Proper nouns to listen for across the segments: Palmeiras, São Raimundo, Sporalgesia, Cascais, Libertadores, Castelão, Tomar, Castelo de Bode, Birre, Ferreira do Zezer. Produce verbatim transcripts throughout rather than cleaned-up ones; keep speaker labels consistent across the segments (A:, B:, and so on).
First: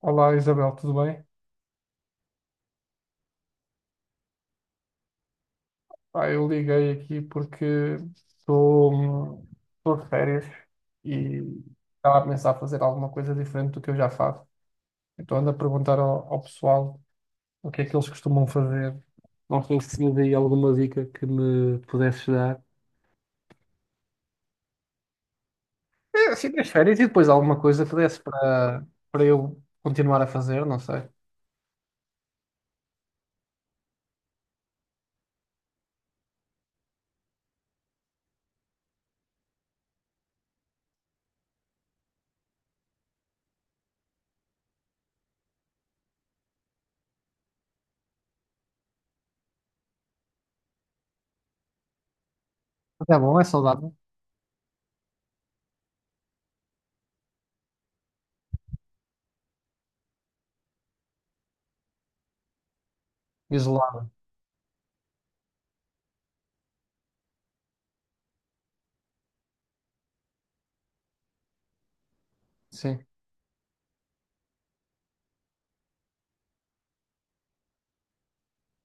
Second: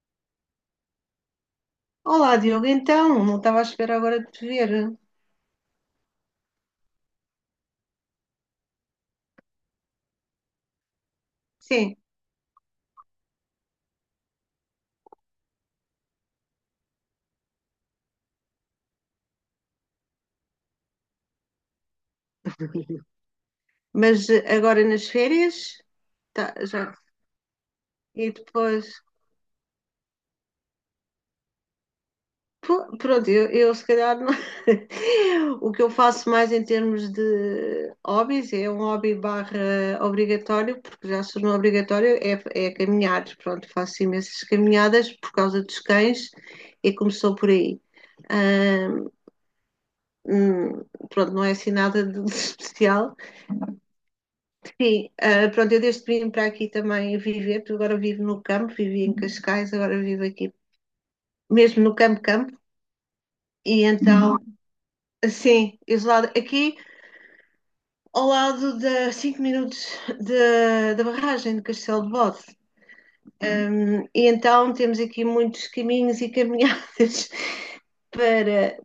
A: Olá Isabel, tudo bem?
B: Olá, Diogo, então, não estava à espera agora de te ver.
A: Ah, eu liguei aqui porque estou estou de férias e
B: Sim,
A: estava a pensar fazer alguma coisa diferente do que eu já faço. Então ando a perguntar ao, ao pessoal o que é que eles costumam fazer. Não sei se tinha aí alguma dica que me pudesses dar.
B: mas eh, agora nas férias,
A: É, assim,
B: tá,
A: nas
B: já.
A: férias e depois alguma coisa que desse
B: E
A: para
B: depois,
A: para eu continuar a fazer, não sei.
B: pô, pronto, eu, eu se calhar não- o que eu faço mais em termos de hobbies é um hobby barra obrigatório, porque já se tornou obrigatório, é, é caminhar. Pronto, faço imensas caminhadas por causa dos cães e começou por aí. Ah, hum, pronto, não é assim nada de de
A: Mas
B: especial.
A: é bom, é saudável.
B: Sim, ah, pronto, eu desde que vim para aqui também viver, porque agora vivo no campo, vivi em Cascais, agora vivo aqui, mesmo no campo campo, e
A: Isolado,
B: então, sim, isolado aqui ao lado da cinco minutos da da barragem de Castelo de Bode.
A: sim.
B: Um, e então temos aqui muitos caminhos e caminhadas para,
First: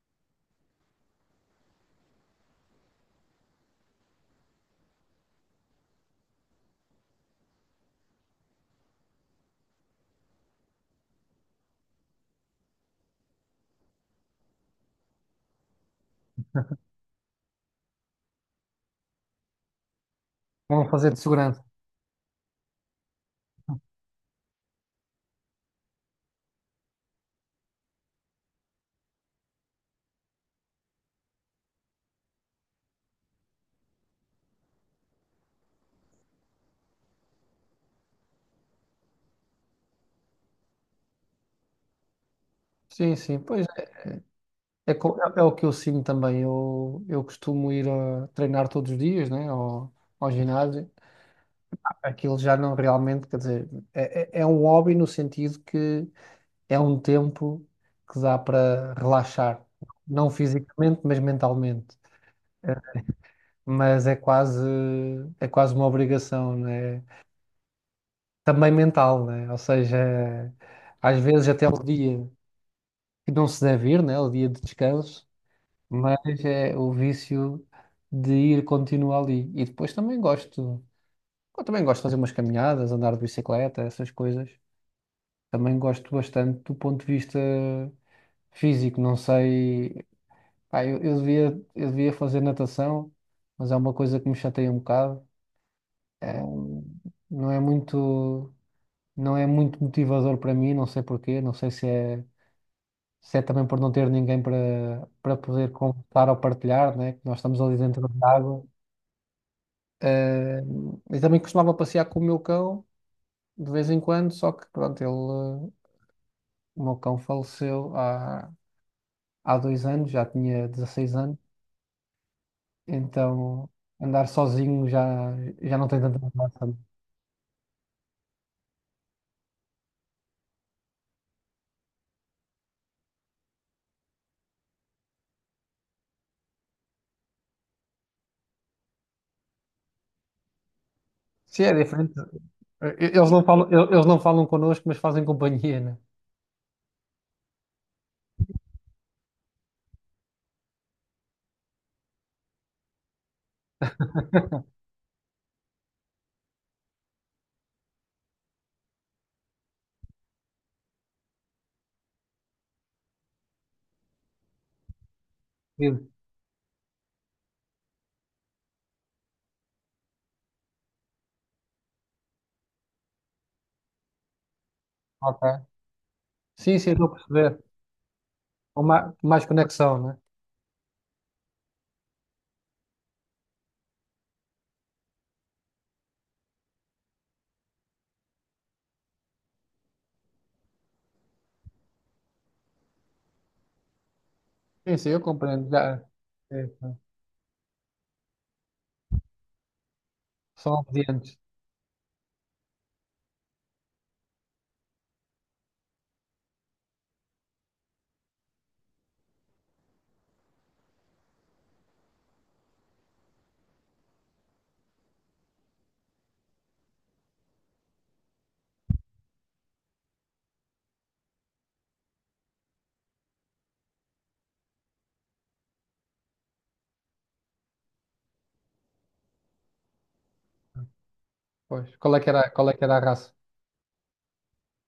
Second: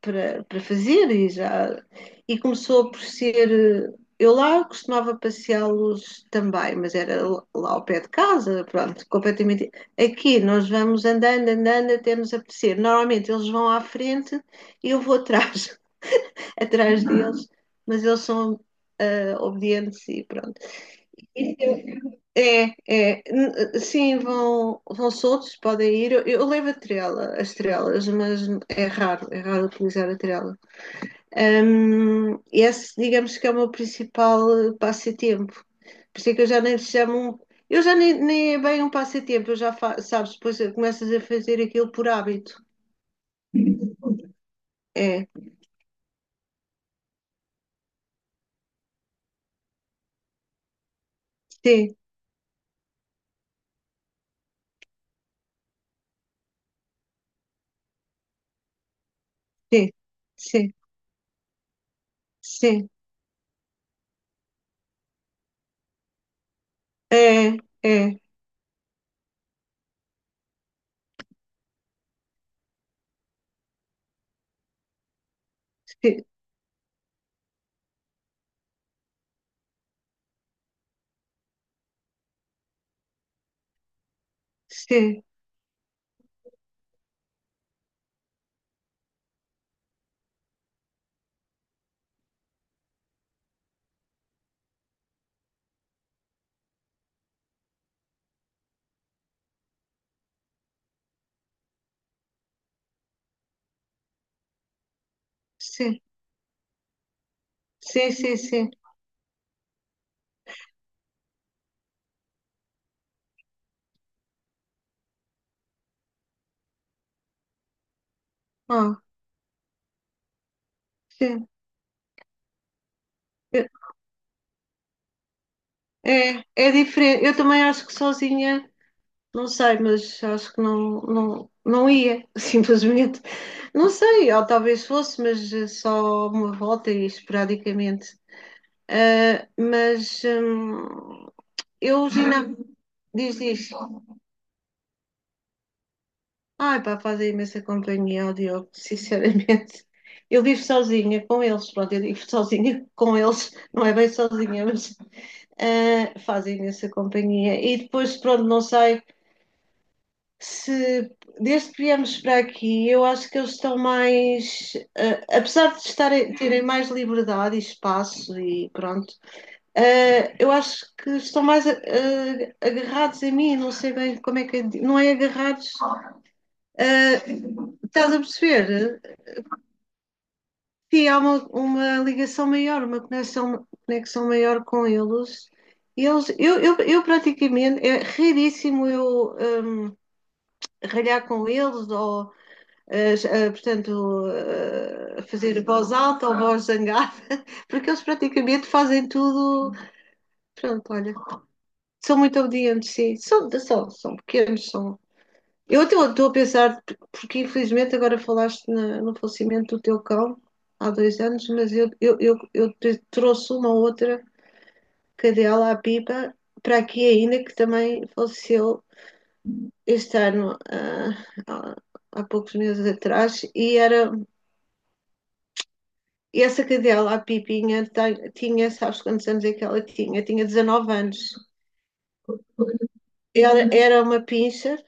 B: para, para fazer e já e começou por ser eu lá costumava passeá-los também, mas era lá ao pé de casa, pronto, completamente. Aqui nós vamos andando, andando até nos apetecer. Normalmente eles vão à frente e eu vou atrás, atrás deles, mas eles são uh, obedientes e pronto.
A: Vão fazer de segurança.
B: É, é, N- sim, vão, vão soltos, podem ir. Eu, eu levo a trela, as trelas, mas é raro, é raro utilizar a trela. Hum, esse, digamos que é o meu principal eh, passatempo. Por isso é que eu já nem chamo um. Eu já nem, nem é bem um passatempo, eu já fa, sabes, depois começas a fazer aquilo por hábito.
A: Sim, sim. Pois é, co-
B: É,
A: é- é o que eu sinto também. Eu, eu costumo ir a treinar todos os dias, né? Ao, ao ginásio.
B: sim,
A: Aquilo já não realmente, quer dizer, é, é é um hobby no sentido que é um tempo que dá para relaxar,
B: sim,
A: não
B: sim,
A: fisicamente, mas mentalmente.
B: sim.
A: Mas é quase, é quase uma obrigação, né?
B: É, é,
A: Também mental, né? Ou seja, às vezes até o dia que não se deve ir, né? O dia de descanso, mas
B: sim,
A: é o vício de ir continuo ali. E depois também gosto, eu também gosto de fazer umas caminhadas, andar de bicicleta, essas coisas.
B: sim,
A: Também gosto bastante do ponto de vista físico, não sei, pá, eu, eu devia, eu devia fazer natação, mas é uma coisa que me chateia um bocado. É, um, não é muito, não é muito motivador para mim, não sei porquê, não sei se é se é também por não ter ninguém para para poder
B: sim,
A: contar ou partilhar, né? Que nós estamos ali dentro
B: sim,
A: da
B: sim,
A: água.
B: sim.
A: Ah, e também costumava passear com o meu cão de vez em quando, só que pronto, ele, eh, o meu cão faleceu há,
B: Ah,
A: há dois anos, já tinha dezasseis anos,
B: sim.
A: então andar sozinho já, já não tem tanta
B: É, é
A: graça.
B: diferente. Eu também acho que sozinha, não sei, mas acho que não, não, não ia, simplesmente. Não sei, ou talvez fosse, mas eh, só uma volta e esporadicamente. Ah, mas hum,
A: Sim, é
B: eu,
A: diferente.
B: Gina,
A: Eh, Eles
B: diz,
A: não falam,
B: diz.
A: el- eles não falam connosco, mas fazem companhia, né?
B: Ai, pá, fazem imensa companhia ao Diogo, sinceramente. Eu vivo sozinha com eles, pronto, eu vivo sozinha com eles, não é bem sozinha, mas ah, fazem imensa companhia. E depois, pronto, não sei. Se desde que viemos para aqui, eu acho que eles estão mais, eh, apesar de
A: Sim.
B: estarem, terem mais liberdade e espaço e pronto, eh, eu acho que estão mais eh, agarrados a mim, não sei bem como é que é, não é
A: Ok.
B: agarrados,
A: Sim, sim, estou a
B: eh,
A: perceber.
B: estás a perceber?
A: Com ma- mais conexão, né?
B: Sim, há uma, uma ligação maior, uma conexão, conexão maior com eles. Eles, eu, eu, eu praticamente, é raríssimo eu hum, ralhar com eles ou a, portanto,
A: Sim, sim, eu
B: a fazer
A: compreendo.
B: voz
A: Já,
B: alta ou voz
A: é,
B: zangada, porque eles praticamente fazem tudo.
A: são
B: Pronto, olha,
A: obedientes.
B: são muito obedientes, sim. São, são, são pequenos, são. Eu até estou a pensar, porque infelizmente agora falaste na, no falecimento do teu cão há dois anos, mas eu, eu, eu, eu trouxe uma outra cadela, a Pipa, para aqui ainda, que também faleceu este ano, ah, há, há poucos meses atrás, e era E essa cadela, a Pipinha, tem- tinha, sabes quantos anos é que ela tinha? Tinha dezanove anos.
A: Pois. Qual é que era, qual é que era a raça?
B: Era, era uma pincher,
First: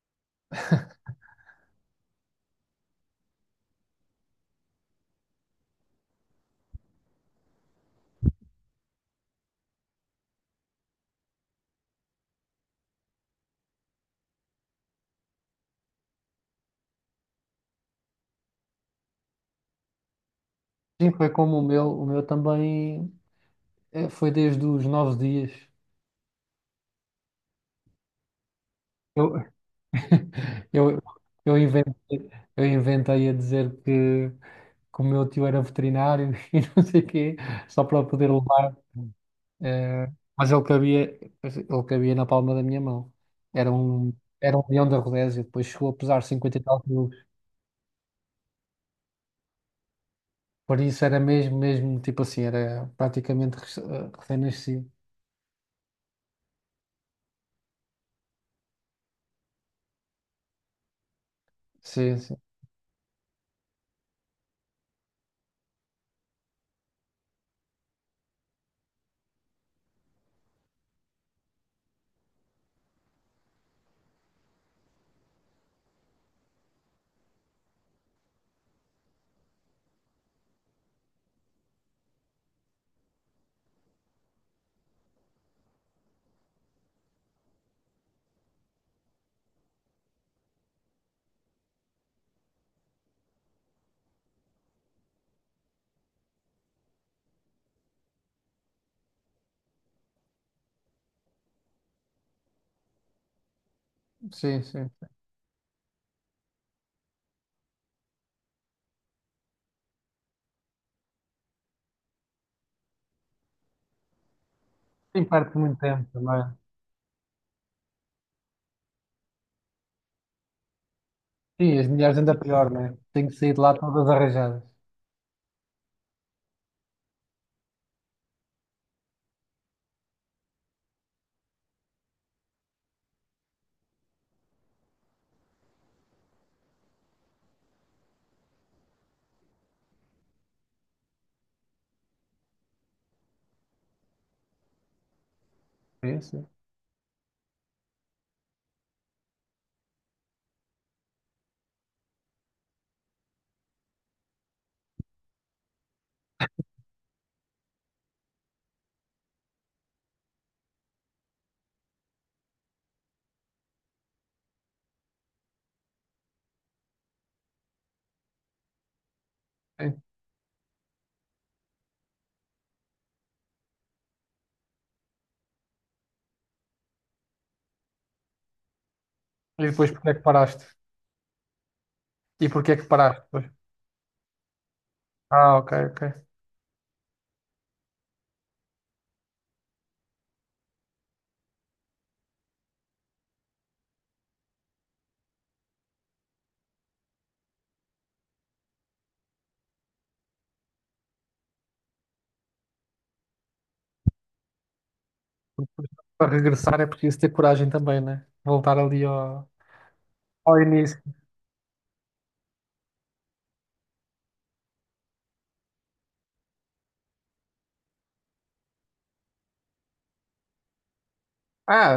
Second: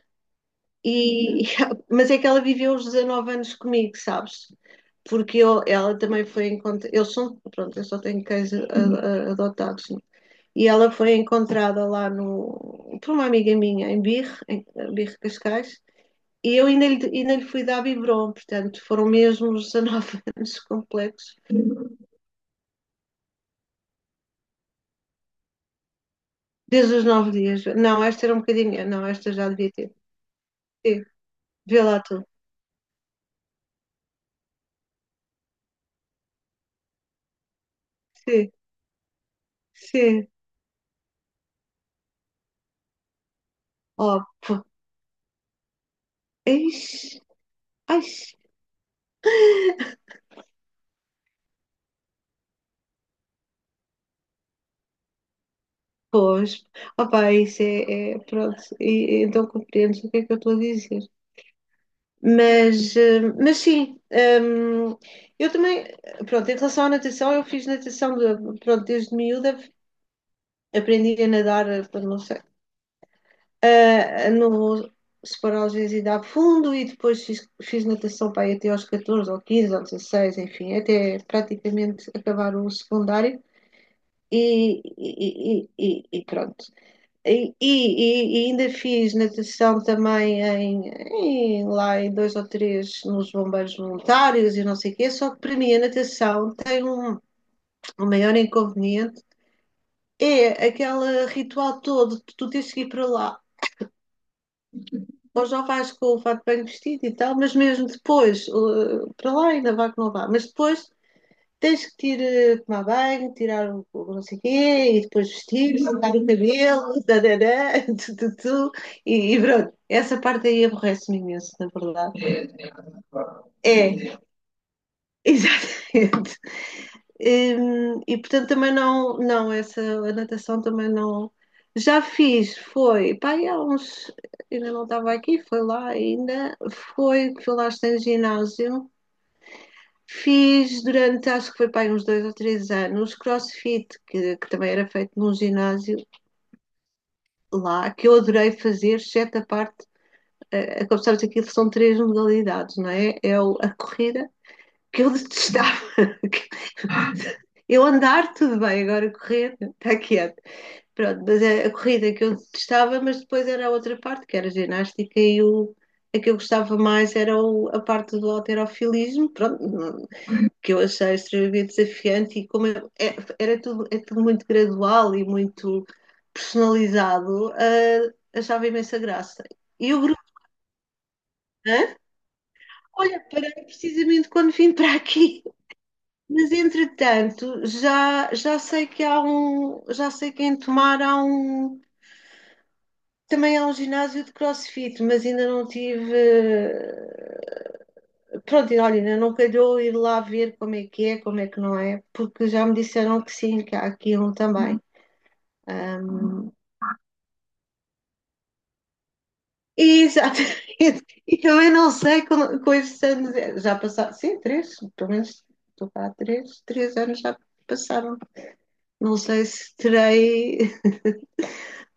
B: e, e- mas é que ela viveu os dezanove anos comigo, sabes? Porque eu, ela também foi encontrada. Eu sou, pronto, eu só tenho cães a- a- adotados. Né? E ela foi encontrada lá no, por uma amiga minha, em Birre, em Birre Cascais, e eu ainda lhe, ainda lhe fui dar biberon, portanto, foram mesmo os dezanove anos
A: Sim, foi
B: completos.
A: como o meu, o meu também eh, foi desde os nove dias.
B: Desde os nove dias. Não, esta era um bocadinho. Não, esta já
A: Eu,
B: devia ter. Sim,
A: eu, eu
B: vê lá tu.
A: inventei, eu inventei a dizer que, que o meu tio era veterinário e não sei o quê, só para poder
B: Sim,
A: levar. eh,
B: sim.
A: mas ele cabia, ele cabia na palma da minha mão. Era um,
B: Oh,
A: era
B: pô.
A: um leão da Rodésia, depois chegou a pesar cinquenta e tal quilos.
B: Ixi, Ai.
A: Por isso era mesmo, mesmo, tipo assim, era praticamente rec- eh, recém-nascido.
B: Pois, opa, isso é, é- pronto, e então compreendes o que é que eu estou a dizer.
A: Sim, sim,
B: Mas, eh, mas sim, hum, eu também, pronto, em relação à natação, eu fiz natação, de- pronto, desde miúda aprendi a nadar, eh, não sei, ah, no Sporalgesia dá fundo e depois fiz, fiz natação para aí até aos catorze ou quinze ou dezasseis enfim, até praticamente acabar o secundário e, e, e, e pronto. E, e- e ainda fiz natação também em, em- lá em dois ou três nos bombeiros voluntários e não sei o quê, só que para mim a natação tem um, um maior inconveniente, é aquele ritual todo de tu tens que ir para lá.
A: sim, sim.
B: Hoje não vais com o fato bem vestido e tal, mas mesmo depois, eh, para lá ainda vá que não vá, mas depois tens que te ir eh, tomar banho, tirar o, o não sei o quê, e
A: Tem
B: depois
A: parte muito
B: vestir,
A: tempo
B: secar o
A: também.
B: cabelo, tarará, tu, tu, tu, e, e pronto. Essa parte aí aborrece-me imenso, na
A: Sim, as mulheres ainda
B: verdade.
A: pior, né? Tenho que sair de lá todas
B: É,
A: arranjadas.
B: exatamente. Hum, E, portanto também não, não, essa a natação também não. Já fiz, foi, pá, e há uns, ainda não estava aqui, foi lá ainda, foi, fui lá estar em ginásio, fiz durante, acho que foi pá, aí uns dois ou três anos, crossfit, que, que também era feito num ginásio
A: Sim, sim,
B: lá, que eu adorei fazer, exceto a parte, eh, eh, como sabes, aquilo são três modalidades, não é? É o- a corrida, que eu detestava, eu andar, tudo bem, agora correr, está quieto. Pronto, mas é a corrida que eu testava, mas depois era a outra parte, que era a ginástica, e o, a que eu gostava mais era o- a parte do halterofilismo, pronto,
A: sim.
B: não- que eu achei extremamente desafiante, e como eu- é- era tudo, é tudo muito gradual e muito personalizado, ah, achava imensa graça.
A: E depois
B: E o
A: porque é que
B: grupo,
A: paraste?
B: hã?
A: E porque é que paraste
B: Olha,
A: depois?
B: parei precisamente quando vim para aqui.
A: Ah, ok, ok.
B: Mas entretanto, já, já sei que há um, já sei que em Tomar há um, também há um ginásio de CrossFit, mas ainda não tive, eh, pronto, e olha, ainda não calhou ir lá ver como é que é, como é que não é, porque já me disseram que sim, que há aqui um também.
A: Para regressar é preciso ter coragem também, né? Voltar ali ao,
B: E,
A: ao
B: exatamente,
A: início.
B: e também não sei com, com estes anos, eh, já passaram, sim, três, pelo menos estou cá há três, três anos já passaram. Não sei se terei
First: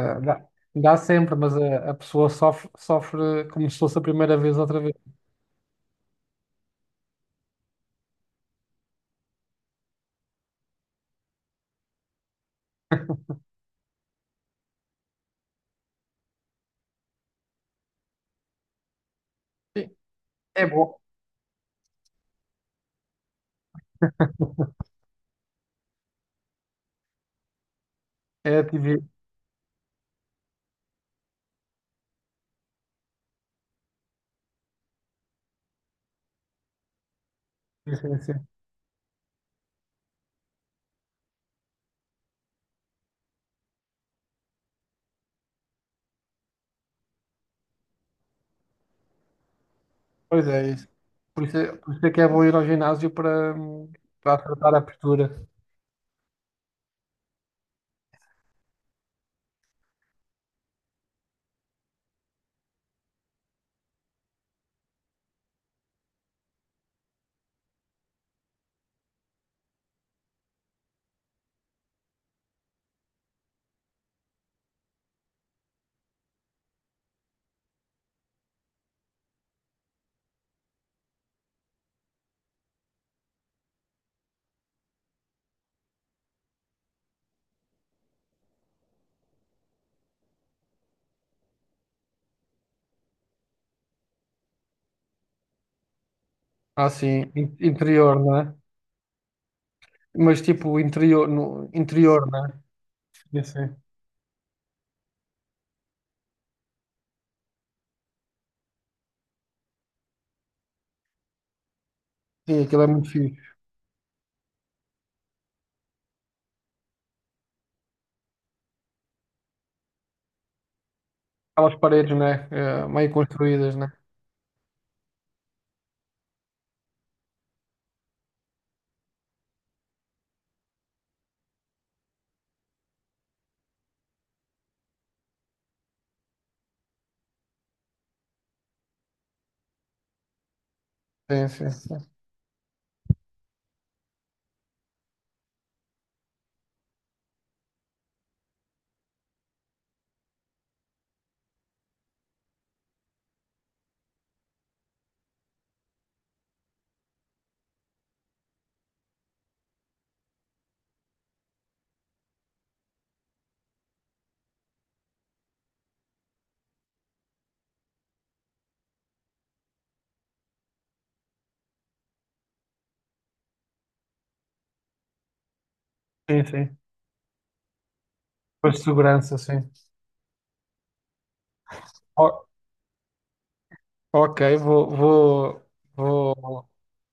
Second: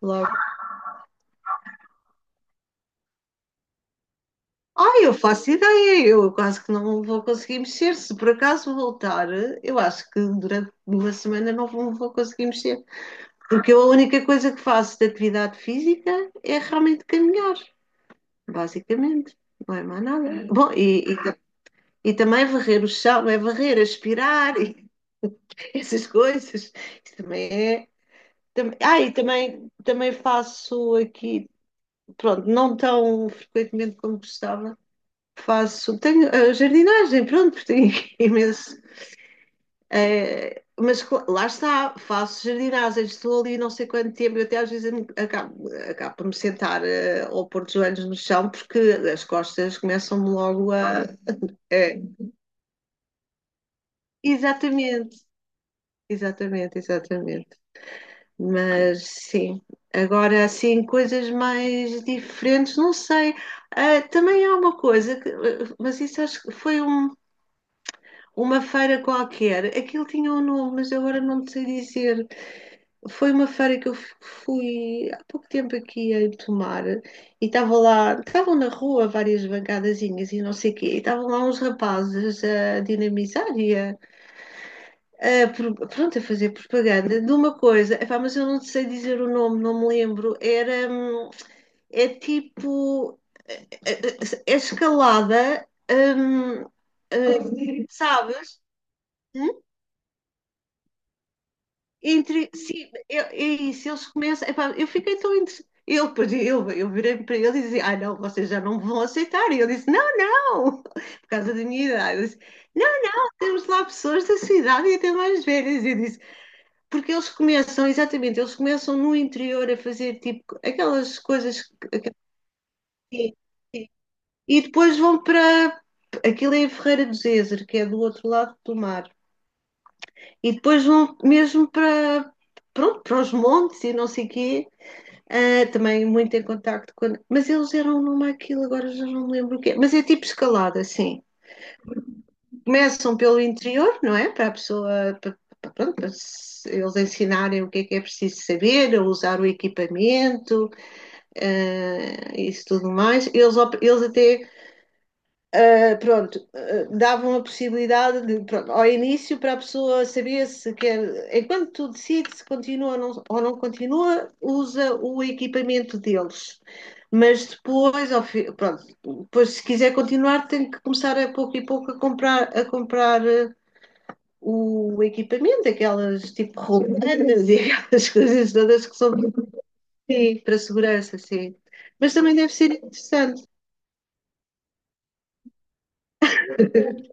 B: logo.
A: dá, dá sempre, mas a, a pessoa sofre, sofre como se fosse a primeira vez outra vez.
B: Ah, eu faço ideia, eu quase que não vou conseguir mexer. Se por acaso voltar, eu acho que durante uma semana não vou, vou conseguir mexer. Porque eu a única coisa que faço de atividade física é realmente caminhar, basicamente. Não é
A: Sim,
B: mais nada.
A: é
B: Bom,
A: bom.
B: e, e, ta- e também varrer o chão, é varrer, é aspirar, e essas coisas. Isso também é.
A: É
B: Tam- ah,
A: ativismo.
B: e também, também faço aqui, pronto, não tão frequentemente como gostava faço. Tenho eh, jardinagem, pronto, tenho
A: Sim, sim, sim.
B: imenso. eh, mas cla- lá está, faço jardinagem, estou ali não sei quanto tempo, eu até às vezes me- acabo, acabo por me sentar eh, ou pôr os joelhos no chão, porque as costas começam-me
A: Pois é
B: logo
A: isso.
B: a.
A: Por isso, é- por
B: É,
A: isso é que é bom ir ao ginásio para hum, para tratar a
B: exatamente,
A: postura.
B: exatamente, exatamente. Mas sim, agora assim, coisas mais diferentes, não sei. Ah, também há uma coisa, que, eh, mas isso acho que foi um uma feira qualquer, aquilo tinha um nome, mas agora não te sei dizer. Foi uma feira que eu fu- fui há pouco tempo aqui em Tomar e estava lá, estavam na rua várias bancadazinhas e não sei o quê, e estavam lá uns rapazes a dinamizar e a, a pro- pronto, a fazer propaganda de uma coisa, epá, mas eu não te sei dizer o nome, não me lembro. Era, hum, é tipo, é, é- é escalada, hum,
A: Ah, sim, in-
B: eh,
A: interior, não é?
B: sabes?
A: Mas tipo interior, no interior,
B: Entre,
A: né?
B: sim, eu, é
A: Sim, sim.
B: isso, eles começam. Epá, eu fiquei tão entre. Eu, depois eu, eu virei para ele e dizia: Ah, não, vocês já não me vão aceitar. E ele disse: Não, não, por causa da minha idade. Eu disse,
A: Sim, aquilo é muito
B: não,
A: fixe.
B: temos lá pessoas da sua idade e até mais velhas. E eu disse: Porque eles começam, exatamente, eles começam no interior a fazer tipo aquelas coisas
A: Aquelas paredes, né? Eh, meio
B: que.
A: construídas, né?
B: E depois vão para. Aquilo é em Ferreira do Zezer, que é do outro lado do mar. E depois vão mesmo para. Pronto, para os montes e não sei o quê. Ah, também muito em contacto com. Mas eles eram numa aquilo, agora já não me lembro o quê. Mas é tipo escalada, assim.
A: Sim, sim, sim.
B: Começam pelo interior, não é? Para a pessoa, para, para- pronto, para se- eles ensinarem o que é que é preciso saber, a usar o equipamento, ah, isso tudo mais. Eles, op- eles até Uh, pronto, uh, davam a possibilidade de, pronto, ao início para a pessoa saber se quer, enquanto tu decides se continua ou não, ou não continua, usa o equipamento deles. Mas depois, ao fi, pronto, depois se quiser continuar, tem que começar a pouco e pouco a comprar, a comprar uh, o equipamento, aquelas
A: Sim,
B: tipo
A: sim.
B: rolanas e aquelas coisas
A: Depois de
B: todas que são
A: segurança, sim.
B: sim, para a segurança, sim. Mas também
A: O-
B: deve ser interessante.
A: ok, vou, vou, vou,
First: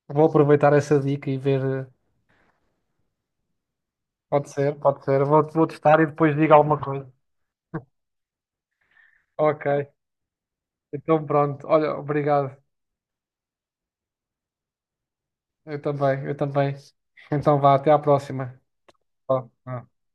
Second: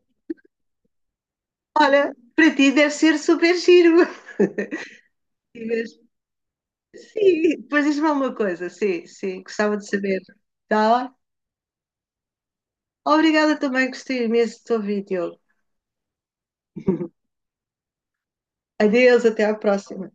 A: vou aproveitar essa dica e ver. Eh,
B: Olha, para ti deve ser super giro.
A: pode ser, pode ser. Vou, vou testar e depois digo alguma coisa.
B: Sim, pois diz-me alguma coisa, sim, sim,
A: Ok,
B: gostava de saber. Tá?
A: então pronto. Olha, obrigado.
B: Obrigada também, gostei imenso do teu vídeo.
A: Eu também, eu também. Então vá, até à próxima.
B: Adeus, até
A: Vá,
B: à
A: vá.
B: próxima.